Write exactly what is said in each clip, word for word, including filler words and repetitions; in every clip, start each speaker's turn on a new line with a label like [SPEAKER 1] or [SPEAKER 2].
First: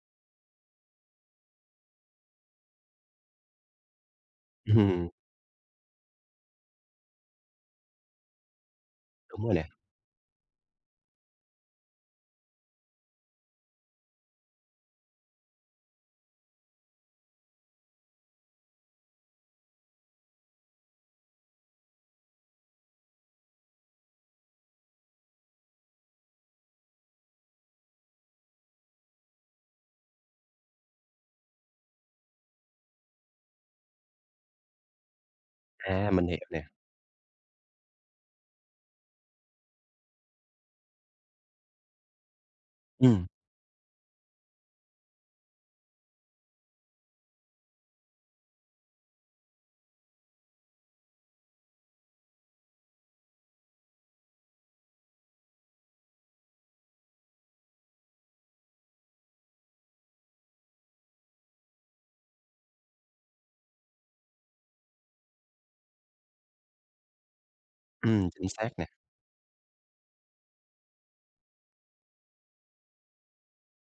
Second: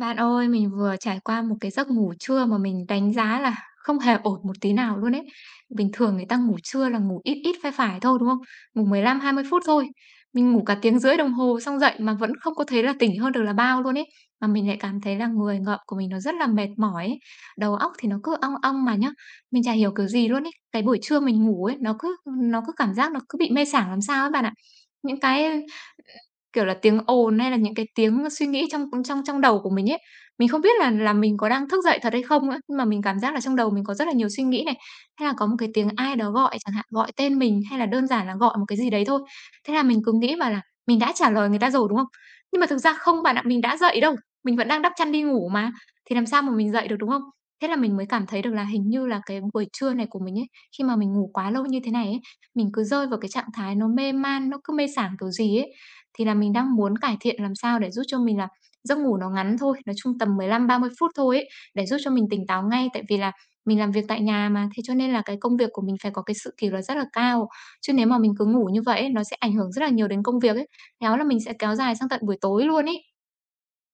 [SPEAKER 1] Bạn ơi, mình vừa trải qua một cái giấc ngủ trưa mà mình đánh giá là không hề ổn một tí nào
[SPEAKER 2] Ừm,
[SPEAKER 1] luôn ấy. Bình thường người ta ngủ trưa là ngủ ít ít phải phải thôi, đúng không? Ngủ mười lăm hai mươi
[SPEAKER 2] Đúng rồi
[SPEAKER 1] phút
[SPEAKER 2] nè.
[SPEAKER 1] thôi. Mình ngủ cả tiếng rưỡi đồng hồ xong dậy mà vẫn không có thấy là tỉnh hơn được là bao luôn ấy. Mà mình lại cảm thấy là người ngợm của mình nó rất là mệt mỏi ấy. Đầu óc thì nó cứ ong ong mà nhá. Mình chả hiểu kiểu gì luôn ấy. Cái buổi trưa mình ngủ ấy, nó cứ nó cứ cảm giác nó cứ bị mê sảng làm sao ấy bạn ạ. Những cái Kiểu là, tiếng ồn hay là những cái tiếng suy nghĩ trong trong trong đầu của mình ấy, mình không biết là là mình có đang thức dậy thật hay không nữa, nhưng mà mình cảm giác là trong đầu mình có rất là nhiều suy nghĩ này, hay là có một cái tiếng
[SPEAKER 2] À,
[SPEAKER 1] ai
[SPEAKER 2] mình
[SPEAKER 1] đó
[SPEAKER 2] hiểu
[SPEAKER 1] gọi
[SPEAKER 2] nè.
[SPEAKER 1] chẳng hạn, gọi tên mình hay là đơn giản là gọi một cái gì đấy thôi. Thế là mình cứ nghĩ bảo là mình đã trả lời người ta rồi, đúng không? Nhưng mà thực ra không
[SPEAKER 2] Ừm,
[SPEAKER 1] bạn ạ, mình đã dậy đâu, mình vẫn đang đắp chăn đi ngủ mà, thì làm sao mà mình dậy được, đúng không? Thế là mình mới cảm thấy được là hình như là cái buổi trưa này của mình ấy, khi mà mình ngủ quá lâu như thế này ấy, mình cứ rơi vào cái trạng thái nó mê man, nó cứ mê sảng kiểu gì ấy. Thì là mình đang muốn cải thiện làm sao để giúp cho mình là giấc ngủ nó ngắn thôi, nói chung tầm mười lăm ba mươi phút thôi ấy, để giúp cho mình tỉnh táo ngay. Tại vì là mình làm việc tại nhà mà, thế cho nên là cái công việc của mình phải có cái sự kỷ luật rất là cao. Chứ nếu mà
[SPEAKER 2] ừm,
[SPEAKER 1] mình cứ
[SPEAKER 2] Chính
[SPEAKER 1] ngủ
[SPEAKER 2] xác
[SPEAKER 1] như
[SPEAKER 2] nè.
[SPEAKER 1] vậy ấy, nó sẽ ảnh hưởng rất là nhiều đến công việc ấy. Khéo là mình sẽ kéo dài sang tận buổi tối luôn ấy.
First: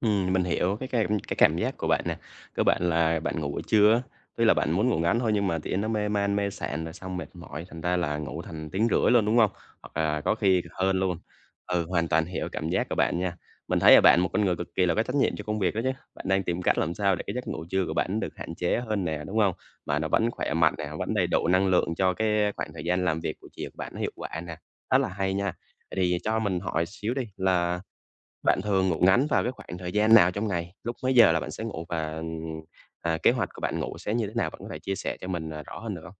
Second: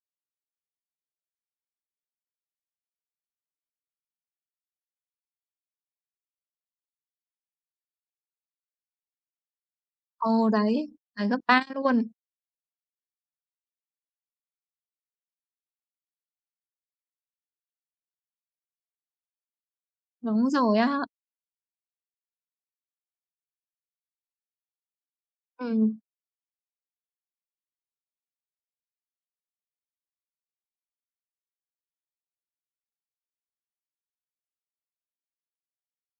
[SPEAKER 2] Ừm, mình hiểu cái cảm cái cảm giác của bạn nè. Cơ bản là bạn ngủ buổi trưa á, tuy là bạn muốn ngủ ngắn thôi nhưng mà thì nó mê man, mê sạn rồi xong mệt mỏi, thành ra là ngủ thành tiếng rưỡi luôn, đúng không? Hoặc là có
[SPEAKER 1] Ồ,
[SPEAKER 2] khi
[SPEAKER 1] đấy,
[SPEAKER 2] hơn luôn.
[SPEAKER 1] là gấp ba
[SPEAKER 2] Ừ,
[SPEAKER 1] luôn.
[SPEAKER 2] hoàn toàn hiểu cảm giác của bạn nha. Mình thấy là bạn một con người cực kỳ là có trách nhiệm cho công việc đó chứ. Bạn đang tìm cách làm sao để cái giấc ngủ trưa của bạn được hạn chế hơn nè, đúng không? Mà nó vẫn
[SPEAKER 1] Đúng
[SPEAKER 2] khỏe mạnh
[SPEAKER 1] rồi
[SPEAKER 2] nè,
[SPEAKER 1] á.
[SPEAKER 2] vẫn đầy đủ năng lượng cho cái khoảng thời gian làm việc của chị của bạn nó hiệu quả nè. Rất là hay nha. Vậy
[SPEAKER 1] Ừm.
[SPEAKER 2] thì cho mình hỏi xíu đi là bạn thường ngủ ngắn vào cái khoảng thời gian nào trong ngày? Lúc mấy giờ là bạn sẽ ngủ và, ừm, à, kế hoạch của bạn ngủ sẽ như thế nào? Bạn có thể chia sẻ cho mình, à, rõ hơn được không?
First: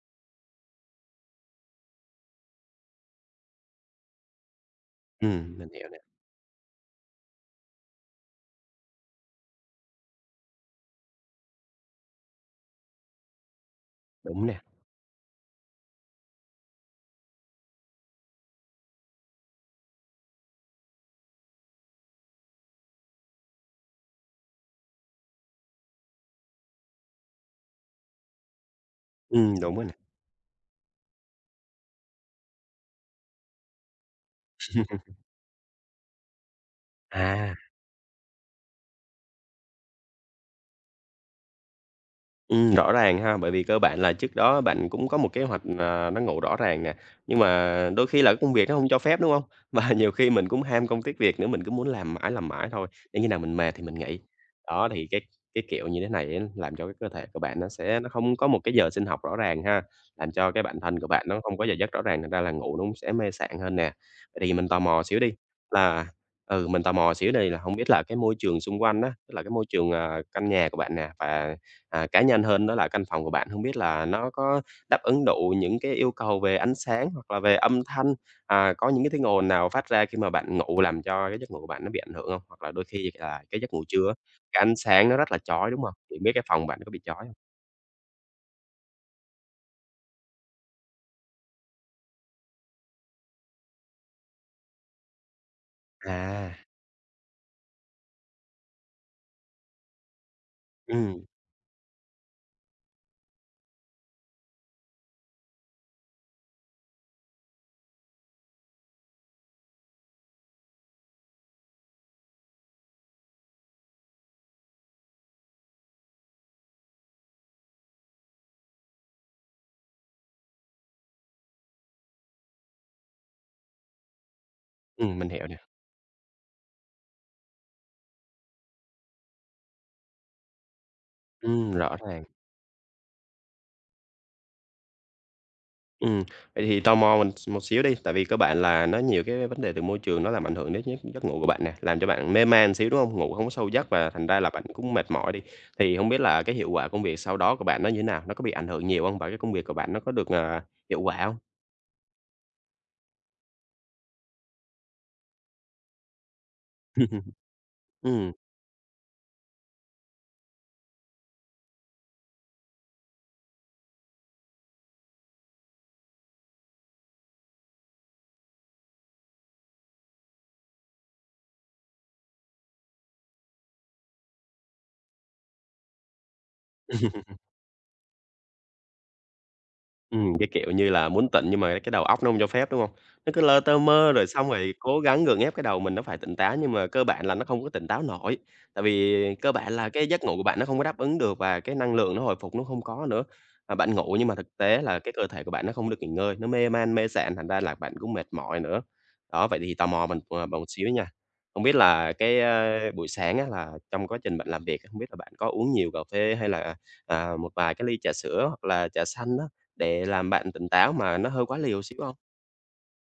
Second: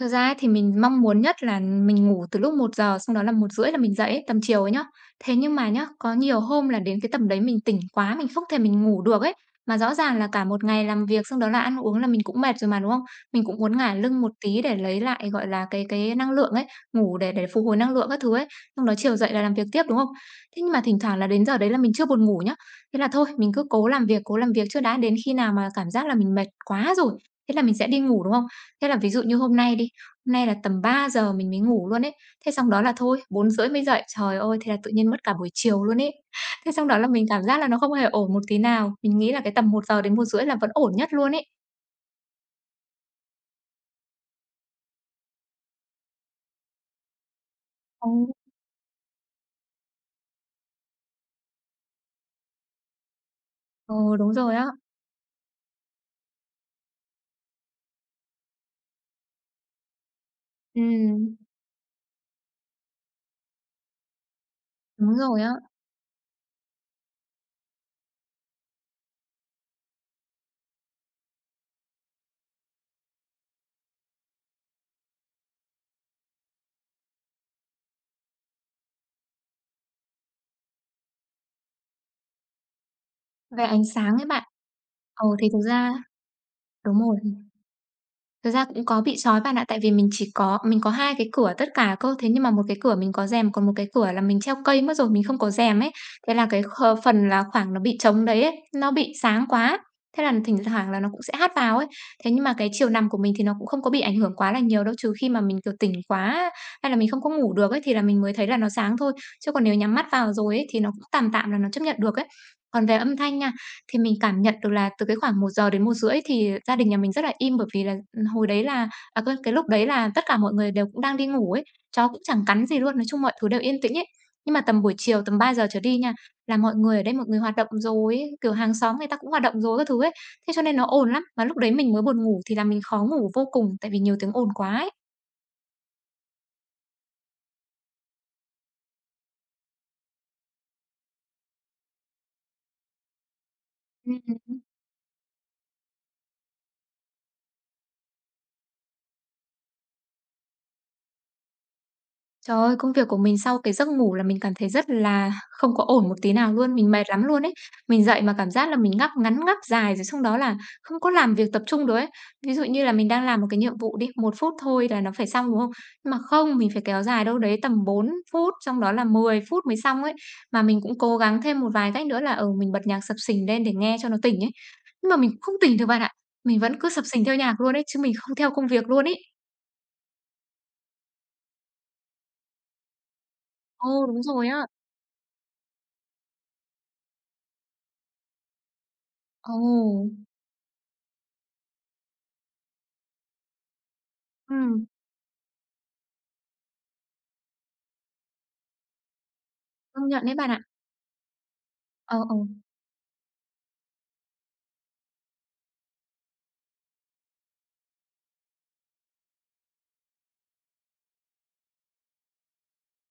[SPEAKER 1] Thật ra ấy thì mình mong muốn nhất là mình ngủ từ lúc một giờ xong đó là một rưỡi là mình dậy ấy, tầm chiều ấy nhá.
[SPEAKER 2] Ừ,
[SPEAKER 1] Thế nhưng mà
[SPEAKER 2] mình
[SPEAKER 1] nhá,
[SPEAKER 2] hiểu nè,
[SPEAKER 1] có nhiều hôm là đến cái tầm đấy mình tỉnh quá, mình không thể mình ngủ được ấy. Mà rõ ràng là cả một ngày làm việc xong đó là ăn uống là mình cũng mệt rồi mà, đúng không? Mình cũng muốn ngả lưng một
[SPEAKER 2] đúng nè.
[SPEAKER 1] tí để lấy lại, gọi là, cái cái năng lượng ấy, ngủ để để phục hồi năng lượng các thứ ấy, xong đó chiều dậy là làm việc tiếp, đúng không? Thế nhưng mà thỉnh thoảng là đến giờ đấy là mình chưa buồn ngủ nhá. Thế là thôi, mình cứ cố làm việc, cố làm việc trước đã, đến khi nào mà cảm giác là mình mệt quá rồi, thế là mình sẽ đi ngủ, đúng không? Thế là ví dụ như
[SPEAKER 2] Ừ,
[SPEAKER 1] hôm nay
[SPEAKER 2] đúng rồi
[SPEAKER 1] đi.
[SPEAKER 2] nè.
[SPEAKER 1] Hôm Nay là tầm ba giờ mình mới ngủ luôn ấy. Thế xong đó là thôi, bốn rưỡi mới dậy. Trời ơi, thế là tự nhiên mất cả buổi chiều luôn ấy. Thế xong đó là mình cảm
[SPEAKER 2] À.
[SPEAKER 1] giác là nó không hề ổn một tí nào. Mình nghĩ là cái tầm một giờ đến một rưỡi là vẫn ổn nhất luôn ấy.
[SPEAKER 2] Ừm, rõ ràng ha, bởi vì cơ bản là trước đó bạn cũng có một kế hoạch, à, nó ngủ rõ ràng nè, nhưng mà đôi
[SPEAKER 1] Ồ.
[SPEAKER 2] khi là cái công việc nó không cho phép, đúng không? Và nhiều khi mình cũng ham công tiếc việc nữa, mình cứ muốn làm mãi, làm mãi thôi, để khi nào mình mệt thì mình
[SPEAKER 1] Ừ,
[SPEAKER 2] nghỉ.
[SPEAKER 1] đúng rồi á.
[SPEAKER 2] Đó, thì cái cái kiểu như thế này á, làm cho cái cơ thể của bạn nó sẽ nó không có một cái giờ sinh học rõ ràng ha, làm cho cái bản thân của bạn
[SPEAKER 1] Ừm,
[SPEAKER 2] nó không có giờ giấc rõ ràng, thành ra là ngủ nó cũng sẽ mê sảng hơn nè. Vậy thì mình tò mò
[SPEAKER 1] đúng
[SPEAKER 2] xíu đi,
[SPEAKER 1] rồi á.
[SPEAKER 2] là ừ, mình tò mò xíu đây là không biết là cái môi trường xung quanh á, tức là cái môi trường, à, căn nhà của bạn nè. Và à, cá nhân hơn đó là căn phòng của bạn không biết là nó có đáp ứng đủ những cái yêu cầu về ánh sáng hoặc là về âm thanh, à, có những cái tiếng ồn nào phát ra khi mà bạn ngủ làm cho cái giấc ngủ của bạn nó bị ảnh hưởng không? Hoặc là đôi khi là cái
[SPEAKER 1] Về
[SPEAKER 2] giấc
[SPEAKER 1] ánh
[SPEAKER 2] ngủ trưa á,
[SPEAKER 1] sáng ấy bạn,
[SPEAKER 2] cái ánh sáng nó
[SPEAKER 1] ừ,
[SPEAKER 2] rất là
[SPEAKER 1] thì thực
[SPEAKER 2] chói, đúng
[SPEAKER 1] ra
[SPEAKER 2] không? Thì biết cái phòng bạn nó có
[SPEAKER 1] đúng
[SPEAKER 2] bị
[SPEAKER 1] rồi.
[SPEAKER 2] chói không?
[SPEAKER 1] Thực ra cũng có bị trói bạn ạ, tại vì mình chỉ có mình có hai cái cửa tất cả cơ, thế nhưng mà một cái cửa mình có rèm, còn một cái cửa là mình treo cây mất rồi, mình không có rèm ấy. Thế là
[SPEAKER 2] À,
[SPEAKER 1] cái kh phần là khoảng nó bị trống đấy ấy, nó bị sáng quá, thế là thỉnh thoảng là nó cũng
[SPEAKER 2] ừm,
[SPEAKER 1] sẽ hát vào ấy. Thế nhưng mà cái chiều nằm của mình thì nó cũng không có bị ảnh hưởng quá là nhiều đâu, trừ khi mà mình, kiểu, tỉnh quá hay là mình không có ngủ được ấy thì là mình mới thấy là nó sáng thôi, chứ còn nếu nhắm mắt vào rồi ấy thì nó cũng tạm tạm là nó chấp nhận được ấy. Còn về âm thanh nha, thì mình cảm nhận được là từ cái khoảng một giờ đến một rưỡi thì gia đình nhà mình rất là im, bởi vì là, ừ, hồi đấy là à, quên, cái lúc đấy là tất cả mọi người đều cũng đang đi ngủ ấy, chó cũng chẳng cắn gì luôn, nói chung mọi thứ đều yên tĩnh ấy. Nhưng mà tầm buổi
[SPEAKER 2] ừm,
[SPEAKER 1] chiều,
[SPEAKER 2] mình
[SPEAKER 1] tầm
[SPEAKER 2] hiểu
[SPEAKER 1] ba
[SPEAKER 2] nè,
[SPEAKER 1] giờ trở đi nha, là mọi người ở đây mọi người hoạt động rồi ấy, kiểu, hàng xóm người ta cũng hoạt động rồi các thứ ấy, thế cho nên nó ồn lắm. Mà lúc đấy
[SPEAKER 2] ừm,
[SPEAKER 1] mình
[SPEAKER 2] rõ
[SPEAKER 1] mới buồn
[SPEAKER 2] ràng.
[SPEAKER 1] ngủ thì là mình khó ngủ vô cùng, tại vì nhiều tiếng ồn quá ấy.
[SPEAKER 2] Ừm, Vậy thì tò mò mình một xíu đi, tại vì các bạn là nó nhiều cái vấn đề từ môi trường nó làm ảnh hưởng đến giấc giấc ngủ của bạn nè, làm cho bạn mê man xíu, đúng không? Ngủ không có sâu giấc và thành ra là
[SPEAKER 1] Ừm.
[SPEAKER 2] bạn cũng mệt mỏi đi. Thì không biết là cái hiệu quả công việc sau đó của bạn nó như thế nào? Nó có bị ảnh hưởng nhiều không? Và cái công việc của bạn nó có được, à, hiệu quả không?
[SPEAKER 1] Trời ơi, công việc của mình sau cái giấc ngủ là mình cảm thấy rất là không có ổn một tí nào luôn, mình mệt lắm luôn ấy. Mình dậy
[SPEAKER 2] Ừm.
[SPEAKER 1] mà cảm giác là mình ngáp ngắn ngáp dài rồi xong đó là không có làm việc tập trung được ấy. Ví dụ như là mình đang làm một cái nhiệm vụ đi, một phút thôi là nó phải xong, đúng không? Nhưng mà không, mình phải kéo dài đâu đấy tầm bốn phút, xong đó là mười phút mới xong ấy. Mà mình cũng cố gắng thêm một vài cách nữa là, ừ, mình bật nhạc sập sình lên để nghe cho nó tỉnh ấy. Nhưng mà mình cũng không tỉnh được bạn ạ. Mình vẫn cứ sập sình theo nhạc luôn ấy, chứ mình không theo công việc luôn ấy.
[SPEAKER 2] Ừm, cái kiểu như là muốn tỉnh nhưng mà cái đầu óc nó không cho phép, đúng không? Nó cứ lơ tơ
[SPEAKER 1] Ồ,
[SPEAKER 2] mơ
[SPEAKER 1] đúng
[SPEAKER 2] rồi
[SPEAKER 1] rồi
[SPEAKER 2] xong
[SPEAKER 1] á.
[SPEAKER 2] rồi cố gắng gượng ép cái đầu mình nó phải tỉnh táo nhưng mà cơ bản là nó không có tỉnh táo nổi. Tại vì cơ
[SPEAKER 1] Ồ.
[SPEAKER 2] bản là cái giấc ngủ của bạn nó không có đáp ứng được và cái năng lượng nó hồi phục nó không có nữa. Mà bạn ngủ nhưng mà thực tế
[SPEAKER 1] Ừm.
[SPEAKER 2] là cái cơ thể của bạn nó không được nghỉ ngơi, nó mê man, mê sạn, thành ra là bạn cũng mệt mỏi nữa. Đó, vậy thì tò mò
[SPEAKER 1] Công
[SPEAKER 2] mình
[SPEAKER 1] nhận đấy
[SPEAKER 2] ờ,
[SPEAKER 1] bạn ạ.
[SPEAKER 2] bạn một xíu nha. Không biết là
[SPEAKER 1] Ờ, ờ.
[SPEAKER 2] cái, a, buổi sáng á là trong quá trình bạn làm việc, không biết là bạn có uống nhiều cà phê hay là, à, một vài cái ly trà sữa hoặc là trà xanh á? Để làm bạn tỉnh táo mà nó hơi quá liều xíu không?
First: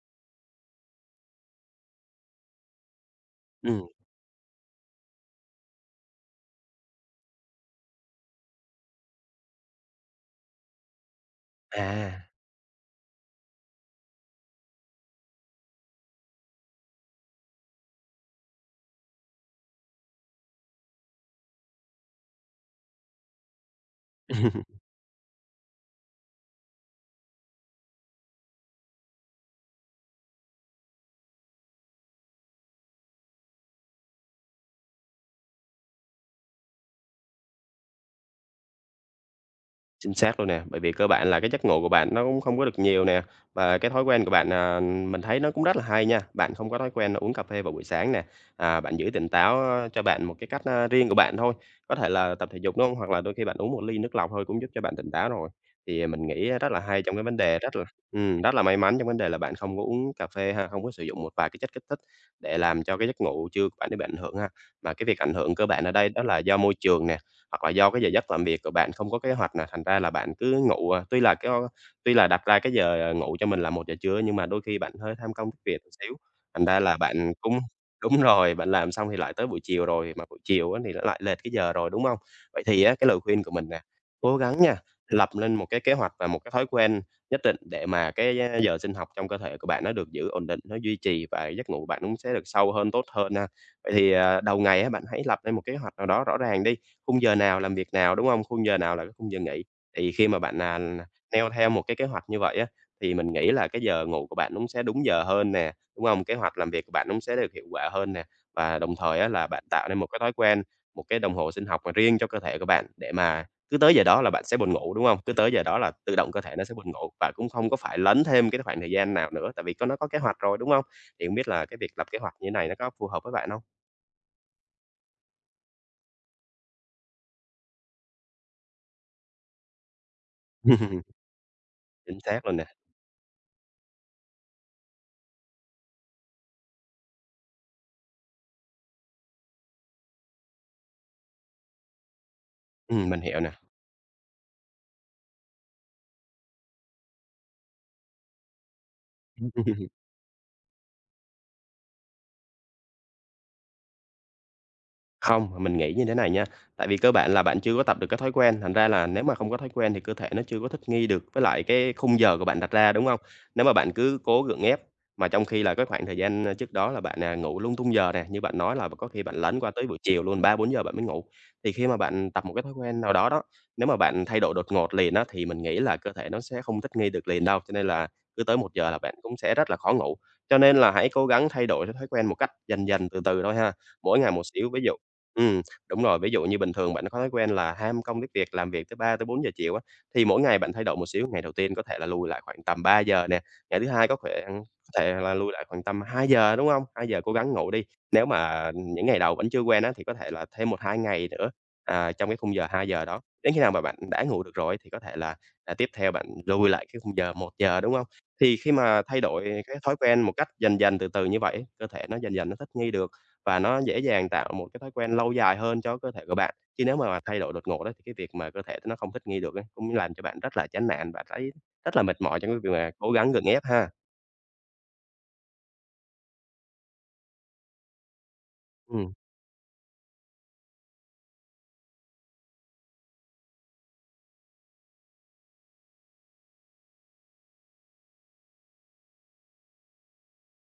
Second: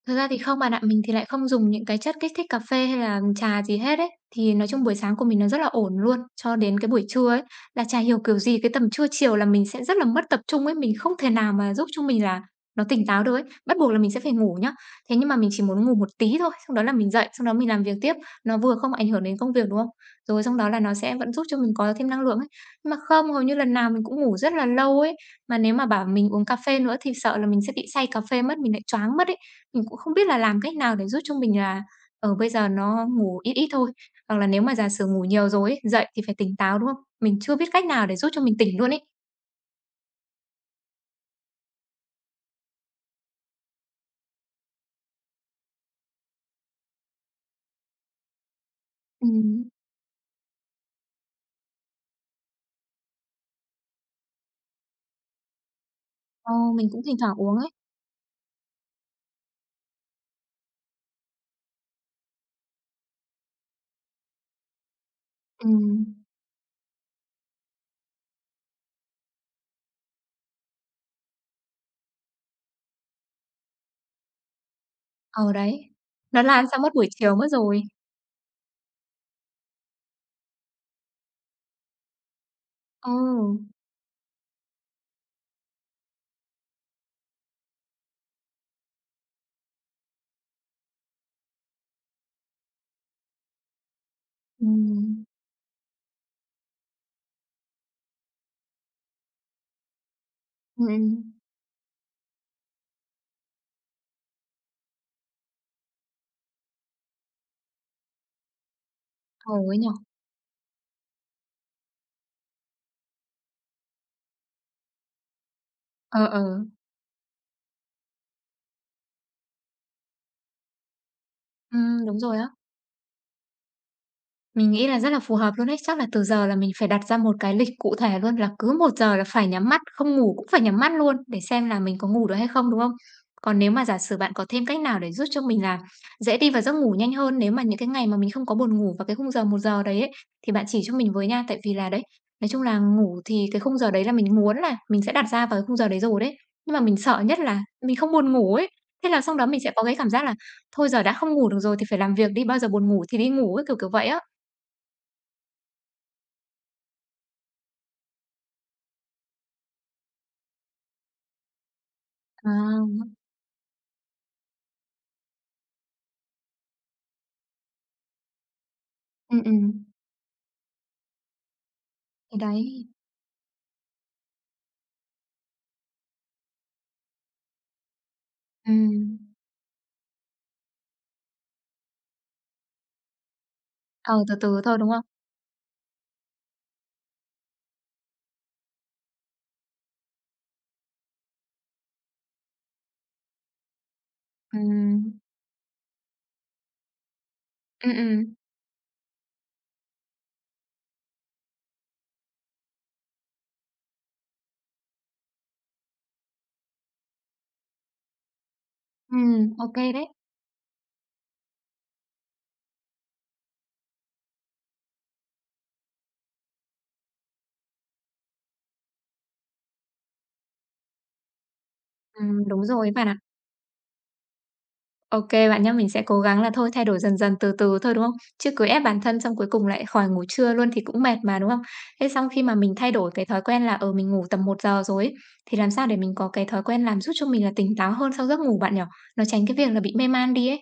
[SPEAKER 1] Thật ra thì không bạn ạ, mình thì lại không dùng những cái chất kích thích cà phê hay là trà gì
[SPEAKER 2] Ừm,
[SPEAKER 1] hết ấy. Thì nói chung buổi sáng của mình nó rất là ổn luôn, cho đến cái buổi trưa ấy, là chả hiểu kiểu gì, cái tầm trưa chiều là mình sẽ rất là mất tập trung ấy, mình không thể nào mà giúp cho mình
[SPEAKER 2] à.
[SPEAKER 1] là nó tỉnh táo được ấy. Bắt buộc là mình sẽ phải ngủ nhá. Thế nhưng mà mình chỉ muốn ngủ một tí thôi, xong đó là mình dậy, xong đó mình làm việc tiếp, nó vừa không ảnh hưởng đến công việc, đúng không? Rồi xong đó là nó sẽ vẫn giúp cho mình có thêm năng lượng ấy. Nhưng mà không, hầu như lần nào mình cũng ngủ rất là lâu ấy. Mà nếu mà bảo mình uống cà phê nữa thì sợ là mình sẽ bị say cà phê mất, mình lại choáng mất ấy. Mình cũng không biết là làm cách nào để giúp cho mình là, ở bây giờ nó ngủ ít ít thôi, hoặc là nếu mà giả sử ngủ nhiều rồi ấy, dậy thì phải tỉnh táo, đúng không? Mình chưa biết cách nào để giúp cho mình tỉnh luôn ấy.
[SPEAKER 2] Chính xác luôn nè, bởi vì cơ bản là cái giấc ngủ của bạn nó cũng không có được nhiều nè, và cái thói quen của bạn, à, mình thấy nó cũng rất là hay nha. Bạn không có thói quen uống cà phê vào buổi sáng nè, à, bạn giữ tỉnh táo,
[SPEAKER 1] Ừm,
[SPEAKER 2] ơ, cho bạn một cái cách, a, riêng của bạn thôi, có thể là tập thể dục, đúng hông? Hoặc là đôi khi bạn uống một ly nước lọc thôi cũng giúp cho bạn tỉnh táo rồi. Thì mình nghĩ
[SPEAKER 1] ờ,
[SPEAKER 2] rất là
[SPEAKER 1] mình cũng
[SPEAKER 2] hay
[SPEAKER 1] thỉnh
[SPEAKER 2] trong cái vấn
[SPEAKER 1] thoảng uống
[SPEAKER 2] đề
[SPEAKER 1] ấy.
[SPEAKER 2] rất là ừm, rất là may mắn trong vấn đề là bạn không có uống cà phê ha, không có sử dụng một vài cái chất kích thích để làm cho cái giấc ngủ trưa của bạn nó bị ảnh hưởng ha. Mà cái việc ảnh hưởng cơ bản ở
[SPEAKER 1] Ừm,
[SPEAKER 2] đây đó là do môi trường nè, hoặc là do cái giờ giấc làm việc của bạn không có kế hoạch nè, thành ra là bạn cứ ngủ, à, tuy là cái tuy là đặt ra cái giờ ờ, ngủ cho mình là một giờ trưa nhưng mà đôi khi bạn hơi tham công
[SPEAKER 1] ờ,
[SPEAKER 2] tiếc
[SPEAKER 1] đấy,
[SPEAKER 2] việc một xíu,
[SPEAKER 1] nó lan
[SPEAKER 2] thành ra
[SPEAKER 1] sang mất
[SPEAKER 2] là
[SPEAKER 1] buổi
[SPEAKER 2] bạn
[SPEAKER 1] chiều mất
[SPEAKER 2] cũng
[SPEAKER 1] rồi.
[SPEAKER 2] đúng rồi, bạn làm xong thì lại tới buổi chiều rồi, mà buổi chiều á thì nó lại lệch cái giờ rồi, đúng không? Vậy thì á, cái
[SPEAKER 1] Ừ,
[SPEAKER 2] lời khuyên của mình nè, cố gắng nha, lập lên một cái kế hoạch và một cái thói quen nhất định để mà cái, giờ sinh học trong cơ thể của bạn nó được giữ ổn định, nó duy trì và giấc ngủ bạn cũng sẽ được sâu hơn, tốt hơn ha. Vậy thì, à, đầu ngày á, bạn hãy
[SPEAKER 1] ừm,
[SPEAKER 2] lập lên một kế hoạch nào đó rõ ràng đi, khung giờ nào làm việc nào, đúng không? Khung giờ nào là cái khung giờ nghỉ. Thì khi mà bạn, à,
[SPEAKER 1] ừm, ừm,
[SPEAKER 2] neo theo một cái kế hoạch như vậy á, thì mình nghĩ là cái giờ ngủ của bạn cũng sẽ đúng giờ hơn nè, đúng không? Kế hoạch làm việc của bạn cũng sẽ được hiệu quả hơn nè. Và đồng thời á là
[SPEAKER 1] ừ
[SPEAKER 2] bạn
[SPEAKER 1] ấy nhỉ?
[SPEAKER 2] tạo nên một cái thói quen, một cái đồng hồ sinh học mà riêng cho cơ thể của bạn để mà cứ tới giờ đó là bạn sẽ buồn ngủ, đúng không? Cứ tới giờ đó là tự
[SPEAKER 1] Ờ,
[SPEAKER 2] động cơ
[SPEAKER 1] ờ,
[SPEAKER 2] thể nó sẽ buồn ngủ và cũng không có phải lấn thêm cái khoảng thời gian nào nữa, tại vì có nó có kế hoạch rồi, đúng không? Thì hông biết là cái việc
[SPEAKER 1] ừm,
[SPEAKER 2] lập kế
[SPEAKER 1] đúng
[SPEAKER 2] hoạch
[SPEAKER 1] rồi á.
[SPEAKER 2] như thế này nó có phù hợp với bạn không?
[SPEAKER 1] Mình nghĩ là rất là phù hợp luôn ấy. Chắc là từ giờ là mình phải đặt ra một cái lịch cụ thể luôn, là cứ một giờ là phải nhắm mắt, không ngủ cũng phải nhắm mắt luôn, để xem là mình có
[SPEAKER 2] Chính
[SPEAKER 1] ngủ được
[SPEAKER 2] xác
[SPEAKER 1] hay
[SPEAKER 2] luôn nè.
[SPEAKER 1] không, đúng không? Còn nếu mà giả sử bạn có thêm cách nào để giúp cho mình là dễ đi vào giấc ngủ nhanh hơn, nếu mà những cái ngày mà mình không có buồn ngủ vào cái khung giờ một giờ đấy ấy, thì bạn chỉ cho mình với nha. Tại vì là đấy, nói chung là
[SPEAKER 2] Ừm,
[SPEAKER 1] ngủ
[SPEAKER 2] mình hiểu
[SPEAKER 1] thì
[SPEAKER 2] nè.
[SPEAKER 1] cái khung giờ đấy là mình muốn là mình sẽ đặt ra vào cái khung giờ đấy rồi đấy. Nhưng mà mình sợ nhất là mình không buồn ngủ ấy. Thế là xong đó mình sẽ có cái cảm giác là thôi giờ đã không ngủ được rồi thì phải làm việc đi, bao giờ buồn ngủ thì đi ngủ ấy, kiểu, kiểu vậy á.
[SPEAKER 2] Không, mình nghĩ như thế này nha, tại vì cơ bản là bạn chưa có tập được cái thói quen, thành ra là nếu mà không có thói quen thì cơ thể nó chưa có thích nghi được với lại cái khung giờ của
[SPEAKER 1] À,
[SPEAKER 2] bạn đặt ra, đúng không? Nếu mà bạn cứ cố gượng ép, mà trong khi là cái khoảng thời gian, ơ, trước đó là bạn, à, ngủ lung tung giờ nè, như bạn nói là có khi bạn
[SPEAKER 1] ừ ừ
[SPEAKER 2] lấn qua tới buổi chiều luôn, ba bốn giờ bạn mới ngủ. Thì khi mà bạn
[SPEAKER 1] thì
[SPEAKER 2] tập một cái thói
[SPEAKER 1] đấy,
[SPEAKER 2] quen nào đó đó, nếu mà bạn thay đổi đột ngột liền á, thì mình nghĩ là cơ thể nó sẽ không thích nghi được liền đâu, cho nên là cứ tới
[SPEAKER 1] ừ
[SPEAKER 2] một giờ là bạn cũng sẽ rất là khó ngủ. Cho nên là hãy cố gắng thay đổi cái thói quen một cách dần dần, từ từ thôi ha,
[SPEAKER 1] ờ,
[SPEAKER 2] mỗi ngày
[SPEAKER 1] từ
[SPEAKER 2] một
[SPEAKER 1] từ
[SPEAKER 2] xíu.
[SPEAKER 1] thôi,
[SPEAKER 2] Ví
[SPEAKER 1] đúng
[SPEAKER 2] dụ.
[SPEAKER 1] không?
[SPEAKER 2] Ừm, đúng rồi. Ví dụ như bình thường bạn có thói quen là ham công tiếc việc, làm việc tới ba tới bốn giờ chiều á, thì mỗi ngày bạn thay đổi một xíu. Ngày đầu tiên có thể là lùi lại khoảng tầm ba giờ nè, ngày thứ hai có thể
[SPEAKER 1] Ừ
[SPEAKER 2] có thể là lùi lại khoảng tầm hai giờ, đúng không? Hai giờ cố gắng ngủ đi.
[SPEAKER 1] ừ ừ
[SPEAKER 2] Nếu mà những ngày đầu vẫn chưa quen á, thì có thể là thêm một hai ngày nữa, à, trong cái khung giờ hai giờ đó. Đến khi nào mà bạn đã ngủ được rồi thì có thể là, à, tiếp theo bạn lùi lại cái khung giờ một giờ, đúng không? Thì khi mà thay
[SPEAKER 1] ừm,
[SPEAKER 2] đổi
[SPEAKER 1] ô
[SPEAKER 2] cái thói
[SPEAKER 1] đấy,
[SPEAKER 2] quen một cách dần dần, từ từ như vậy, cơ thể nó dần dần nó thích nghi được và nó dễ dàng tạo một cái thói quen lâu dài hơn cho cơ thể của bạn. Chứ nếu mà mà thay đổi đột ngột á, thì cái việc mà cơ thể nó không thích nghi được ấy, cũng làm cho bạn rất là chán nản, và thấy rất là mệt mỏi
[SPEAKER 1] ừm,
[SPEAKER 2] trong cái
[SPEAKER 1] đúng
[SPEAKER 2] việc
[SPEAKER 1] rồi
[SPEAKER 2] mà
[SPEAKER 1] bạn
[SPEAKER 2] cố
[SPEAKER 1] ạ.
[SPEAKER 2] gắng gượng ép ha.
[SPEAKER 1] ok bạn nhá, mình sẽ cố gắng là thôi thay đổi dần dần, từ từ thôi, đúng không? Chứ cứ ép bản
[SPEAKER 2] Ừm.
[SPEAKER 1] thân xong cuối cùng lại khỏi ngủ trưa luôn thì cũng mệt mà, đúng không? Thế xong khi mà mình thay đổi cái thói quen là, ở mình ngủ tầm một giờ rồi ấy, thì làm sao để mình có cái thói quen làm giúp cho mình là tỉnh táo hơn sau giấc ngủ bạn nhỉ? Nó tránh cái việc là bị mê man đi ấy.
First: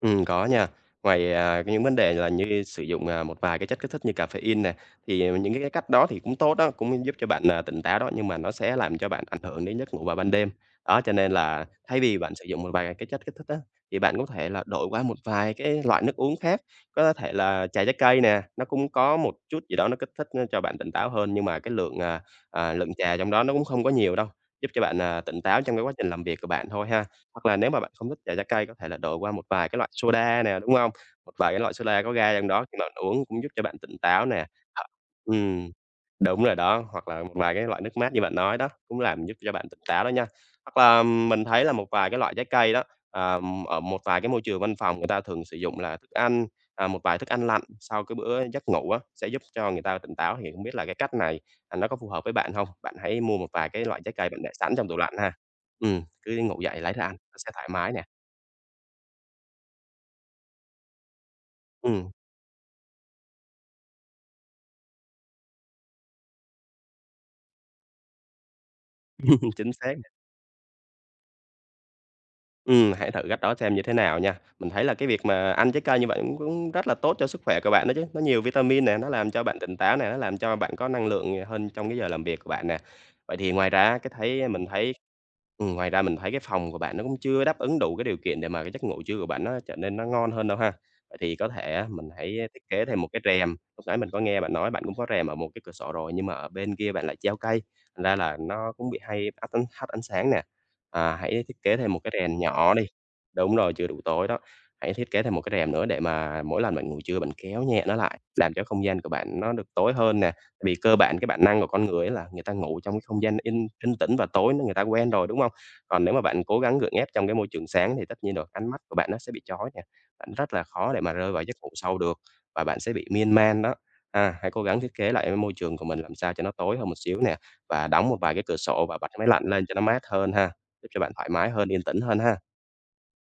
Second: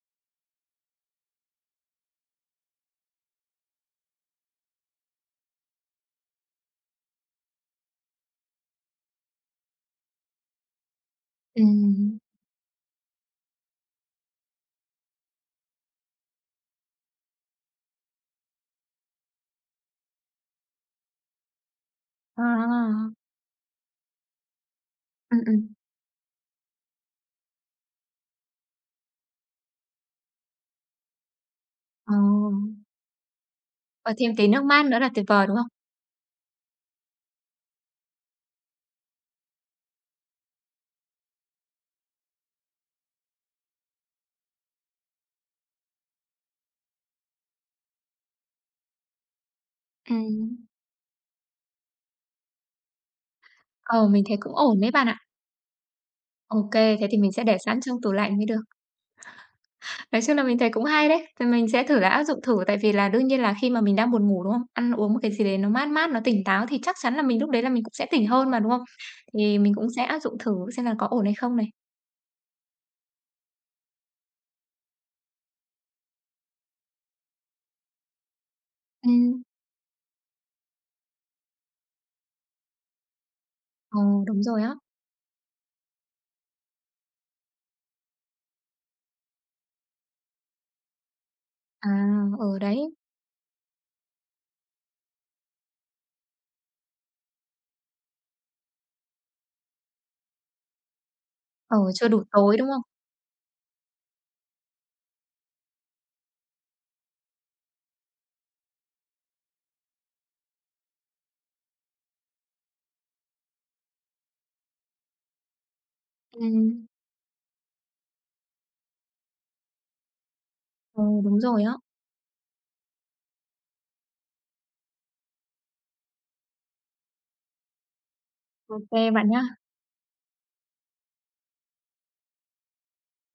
[SPEAKER 2] Ừm, có nha. Ngoài, à, những vấn đề là như sử dụng, à, một vài cái chất kích thích như caffeine nè, thì những cái cách đó thì cũng tốt đó, cũng giúp cho bạn, à, tỉnh táo đó, nhưng mà nó sẽ làm cho bạn ảnh hưởng đến giấc ngủ vào ban đêm. Đó, cho nên
[SPEAKER 1] Ừ
[SPEAKER 2] là thay vì bạn sử dụng một vài cái chất kích thích đó thì bạn có thể là đổi qua một vài cái loại nước uống khác, có thể là trà trái cây nè, nó cũng có một chút gì đó nó kích thích nó cho bạn tỉnh táo hơn, nhưng mà cái lượng, à, à, lượng
[SPEAKER 1] à,
[SPEAKER 2] trà trong đó nó cũng không có nhiều đâu, giúp cho bạn, à,
[SPEAKER 1] ừ
[SPEAKER 2] tỉnh
[SPEAKER 1] ừm,
[SPEAKER 2] táo trong cái quá trình làm việc của bạn thôi ha. Hoặc là nếu mà bạn không thích trà trái cây, có thể là đổi qua một vài cái loại soda nè, đúng không? Một vài cái loại soda có
[SPEAKER 1] ờ,
[SPEAKER 2] ga trong đó, khi mà bạn uống cũng giúp cho bạn tỉnh
[SPEAKER 1] và
[SPEAKER 2] táo
[SPEAKER 1] thêm
[SPEAKER 2] nè.
[SPEAKER 1] tí nước
[SPEAKER 2] Ờ,
[SPEAKER 1] mát nữa là tuyệt vời, đúng không?
[SPEAKER 2] ừm. Đúng rồi đó, hoặc là một vài cái loại nước mát như bạn nói đó, cũng làm giúp cho bạn tỉnh táo đó nha. Hoặc là mình thấy là một vài cái loại trái cây đó, ờm, ở một vài cái môi trường văn phòng người ta thường sử dụng là thức ăn, à, một vài thức ăn lạnh sau cái bữa giấc ngủ á, sẽ giúp cho người ta tỉnh táo, thì
[SPEAKER 1] Ừm.
[SPEAKER 2] không biết là cái cách này, à, nó có phù hợp với bạn không? Bạn hãy mua một vài cái loại
[SPEAKER 1] Ờ,
[SPEAKER 2] trái
[SPEAKER 1] mình
[SPEAKER 2] cây
[SPEAKER 1] thấy
[SPEAKER 2] bạn để
[SPEAKER 1] cũng
[SPEAKER 2] sẵn
[SPEAKER 1] ổn
[SPEAKER 2] trong
[SPEAKER 1] đấy
[SPEAKER 2] tủ
[SPEAKER 1] bạn
[SPEAKER 2] lạnh
[SPEAKER 1] ạ.
[SPEAKER 2] ha. Ừm, cứ ngủ
[SPEAKER 1] OK,
[SPEAKER 2] dậy lấy
[SPEAKER 1] thế
[SPEAKER 2] ra ăn,
[SPEAKER 1] thì mình
[SPEAKER 2] nó
[SPEAKER 1] sẽ
[SPEAKER 2] sẽ
[SPEAKER 1] để
[SPEAKER 2] thoải
[SPEAKER 1] sẵn
[SPEAKER 2] mái
[SPEAKER 1] trong
[SPEAKER 2] nè.
[SPEAKER 1] tủ lạnh mới được. Nói chung là mình thấy cũng hay đấy, thì mình sẽ thử là
[SPEAKER 2] Ừm,
[SPEAKER 1] áp dụng thử, tại vì là đương nhiên là khi mà mình đang buồn ngủ, đúng không? Ăn uống một cái gì đấy nó mát mát, nó tỉnh táo thì chắc chắn là mình lúc đấy là mình cũng sẽ tỉnh hơn mà, đúng không? Thì
[SPEAKER 2] chính
[SPEAKER 1] mình cũng
[SPEAKER 2] xác.
[SPEAKER 1] sẽ áp dụng thử xem là có ổn hay không này.
[SPEAKER 2] Ừm, hãy thử cách đó xem như thế nào nha. Mình thấy là cái việc mà ăn trái cây như vậy cũng cũng rất là tốt cho sức khỏe của bạn đó chứ. Nó nhiều vitamin nè, nó làm
[SPEAKER 1] Ừm,
[SPEAKER 2] cho bạn tỉnh táo nè, nó làm cho bạn có năng lượng hơn trong cái giờ làm việc của bạn nè. Vậy thì ngoài ra
[SPEAKER 1] ờ,
[SPEAKER 2] cái
[SPEAKER 1] đúng
[SPEAKER 2] thấy
[SPEAKER 1] rồi
[SPEAKER 2] mình
[SPEAKER 1] á.
[SPEAKER 2] thấy ừm, ngoài ra mình thấy cái phòng của bạn nó cũng chưa đáp ứng đủ cái điều kiện để mà cái giấc ngủ trưa của bạn nó trở nên nó ngon hơn đâu ha. Vậy thì có thể á,
[SPEAKER 1] À,
[SPEAKER 2] mình hãy
[SPEAKER 1] ừ,
[SPEAKER 2] thiết
[SPEAKER 1] đấy,
[SPEAKER 2] kế thêm một cái rèm. Lúc nãy mình có nghe bạn nói bạn cũng có rèm ở một cái cửa sổ rồi, nhưng mà ở bên kia bạn lại treo cây, thành ra là nó cũng bị hay hắt ánh hắt ánh sáng nè. À, hãy thiết kế
[SPEAKER 1] ờ,
[SPEAKER 2] thêm một
[SPEAKER 1] chưa
[SPEAKER 2] cái
[SPEAKER 1] đủ
[SPEAKER 2] rèm
[SPEAKER 1] tối, đúng
[SPEAKER 2] nhỏ
[SPEAKER 1] không?
[SPEAKER 2] đi. Đúng rồi, chưa đủ tối đó. Hãy thiết kế thêm một cái rèm nữa, để mà mỗi lần bạn ngủ trưa bạn kéo nhẹ nó lại, làm cho không gian của bạn nó được tối hơn nè. Vì cơ bản cái bản năng của con người ấy là người ta ngủ trong cái không gian yên yên tĩnh và tối nên người ta quen rồi, đúng không? Còn nếu mà bạn cố gắng
[SPEAKER 1] Ừm,
[SPEAKER 2] gượng ép trong cái môi trường sáng thì tất nhiên rồi ánh mắt của bạn nó sẽ bị chói nè, bạn rất là khó để
[SPEAKER 1] ừ,
[SPEAKER 2] mà rơi
[SPEAKER 1] đúng
[SPEAKER 2] vào giấc
[SPEAKER 1] rồi
[SPEAKER 2] ngủ
[SPEAKER 1] á.
[SPEAKER 2] sâu được, và bạn sẽ bị miên man đó. À, hãy cố gắng thiết kế lại cái môi trường của mình làm sao cho nó tối hơn một xíu nè, và đóng một vài cái cửa sổ
[SPEAKER 1] OK
[SPEAKER 2] và bật cái
[SPEAKER 1] bạn
[SPEAKER 2] máy
[SPEAKER 1] nhá.
[SPEAKER 2] lạnh lên cho nó mát hơn ha, giúp cho bạn thoải mái hơn, yên tĩnh hơn ha.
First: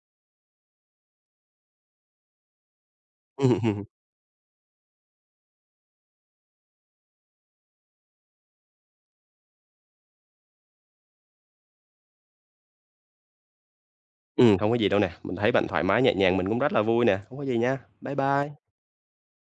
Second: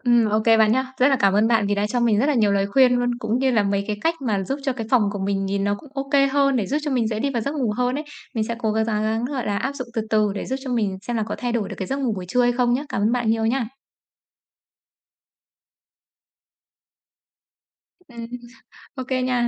[SPEAKER 1] Ừm, ô bạn nhá. Rất là cảm ơn bạn vì đã cho mình rất là nhiều lời khuyên luôn, cũng như là mấy
[SPEAKER 2] Ừm,
[SPEAKER 1] cái cách mà giúp cho cái phòng của mình nhìn nó cũng OK hơn để giúp cho mình dễ đi vào giấc ngủ hơn ấy. Mình sẽ cố gắng gắng, gọi là, áp dụng từ từ để giúp cho mình xem là có thay đổi được cái giấc ngủ buổi trưa hay không nhá. Cảm ơn bạn nhiều nhá.
[SPEAKER 2] không có gì đâu nè, mình thấy bạn thoải mái nhẹ nhàng, mình cũng rất là vui nè, không có gì nha. Bye
[SPEAKER 1] Ừm,
[SPEAKER 2] bye.
[SPEAKER 1] ô nha.